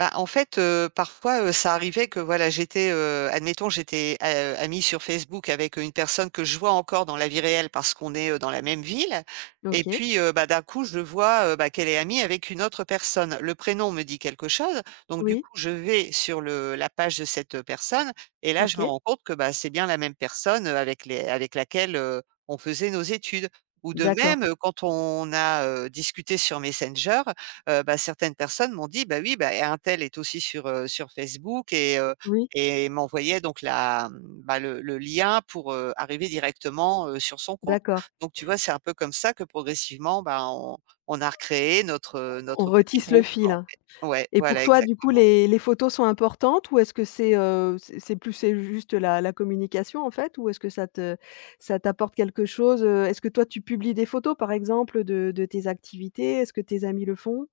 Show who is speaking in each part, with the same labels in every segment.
Speaker 1: Bah, en fait, heu, parfois, heu, ça arrivait que voilà, j'étais, heu, admettons, j'étais a, heu, amie sur Facebook avec, heu, une personne que je vois encore dans la vie réelle parce qu'on est, heu, dans la même ville. Et
Speaker 2: OK.
Speaker 1: puis, heu, bah, d'un coup, je vois, heu, bah, qu'elle est amie avec une autre personne. Le prénom me dit quelque chose. Donc du
Speaker 2: Oui.
Speaker 1: coup, je vais sur le la page de cette, heu, personne et là, je me
Speaker 2: OK.
Speaker 1: rends compte que, bah, c'est bien la même personne, heu, avec les avec laquelle, heu, on faisait nos études. Ou de
Speaker 2: D'accord
Speaker 1: même,
Speaker 2: et
Speaker 1: heu, quand on a, heu, discuté sur Messenger, heu, bah, certaines personnes m'ont dit: «Bah, oui, bah, un tel est aussi sur, heu, sur Facebook» et heu,
Speaker 2: Oui.
Speaker 1: et m'envoyait donc la, mmh, bah, le le lien pour, heu, arriver directement, heu, sur son compte.
Speaker 2: D'accord.
Speaker 1: Donc tu vois, c'est un peu comme ça que progressivement, bah, on on a recréé notre, heu,
Speaker 2: On on
Speaker 1: notre petit
Speaker 2: retisse le
Speaker 1: groupe,
Speaker 2: fil,
Speaker 1: quoi, en
Speaker 2: hein.
Speaker 1: fait. Ouais,
Speaker 2: Et pour
Speaker 1: voilà
Speaker 2: toi, du coup,
Speaker 1: exactement.
Speaker 2: les les photos sont importantes? Ou est-ce que c'est, heu, c'est c'est plus c'est juste la la communication, en fait? Ou est-ce que ça te ça t'apporte quelque chose, heu? Est-ce que toi, tu publies des photos, par exemple, de de tes activités? Est-ce que tes amis le font?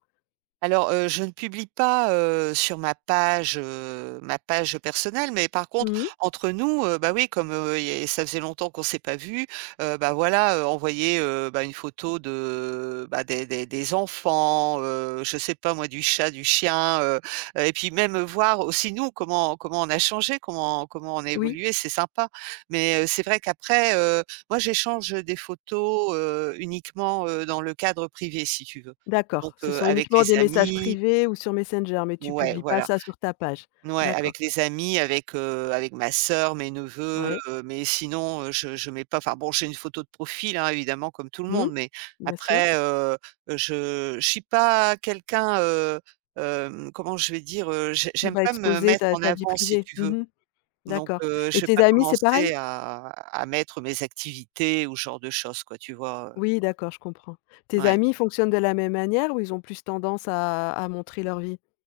Speaker 1: Alors, heu, je ne publie pas, heu, sur ma page, heu, ma page, heu, personnelle, mais par contre,
Speaker 2: Mmh.
Speaker 1: entre nous, heu, bah, oui, comme, heu, il y a ça faisait longtemps qu'on s'est pas vus, heu, bah, voilà, heu, envoyer, heu, bah, une photo de, bah, des des des enfants, heu, je sais pas moi, du chat, du chien. Heu, heu et puis, même, voir aussi nous, comment comment on a changés, comment comment on a
Speaker 2: Oui.
Speaker 1: évolués, c'est sympa. Mais heu, c'est vrai qu'après, heu, moi, j'échange des photos, heu, uniquement, heu, dans le cadre privé, si tu veux.
Speaker 2: D'accord,
Speaker 1: Donc,
Speaker 2: ce
Speaker 1: heu,
Speaker 2: sont
Speaker 1: avec
Speaker 2: uniquement
Speaker 1: les
Speaker 2: des messages
Speaker 1: amis
Speaker 2: privés ou sur Messenger, mais tu
Speaker 1: Ouais,
Speaker 2: publies pas
Speaker 1: voilà.
Speaker 2: ça sur ta page?
Speaker 1: N ouais,
Speaker 2: D'accord.
Speaker 1: avec les amis, avec, heu, avec ma soeur, mes neveux,
Speaker 2: Ouais.
Speaker 1: heu, mais sinon, heu, je je mets pas, enfin bon, j'ai une photo de profil, hein, évidemment, comme tout le
Speaker 2: Mmh.
Speaker 1: monde. Mais
Speaker 2: Bien sûr.
Speaker 1: après, heu, je je suis pas quelqu'un, heu, hem, comment je vais dire? Heu, je
Speaker 2: Qui
Speaker 1: j'aime
Speaker 2: va
Speaker 1: pas me
Speaker 2: exposer
Speaker 1: mettre
Speaker 2: ta
Speaker 1: en
Speaker 2: ta vie
Speaker 1: avant, si
Speaker 2: privée?
Speaker 1: tu veux.
Speaker 2: Mmh mh.
Speaker 1: Donc,
Speaker 2: D'accord
Speaker 1: heu,
Speaker 2: et
Speaker 1: je vais
Speaker 2: tes
Speaker 1: pas
Speaker 2: amis, c'est pareil?
Speaker 1: commencer à à mettre mes activités ou ce genre de choses quoi, tu vois? Heu
Speaker 2: Oui d'accord, je comprends. Tes
Speaker 1: Ouais.
Speaker 2: amis fonctionnent de la même manière ou ils ont plus tendance à à montrer leur vie?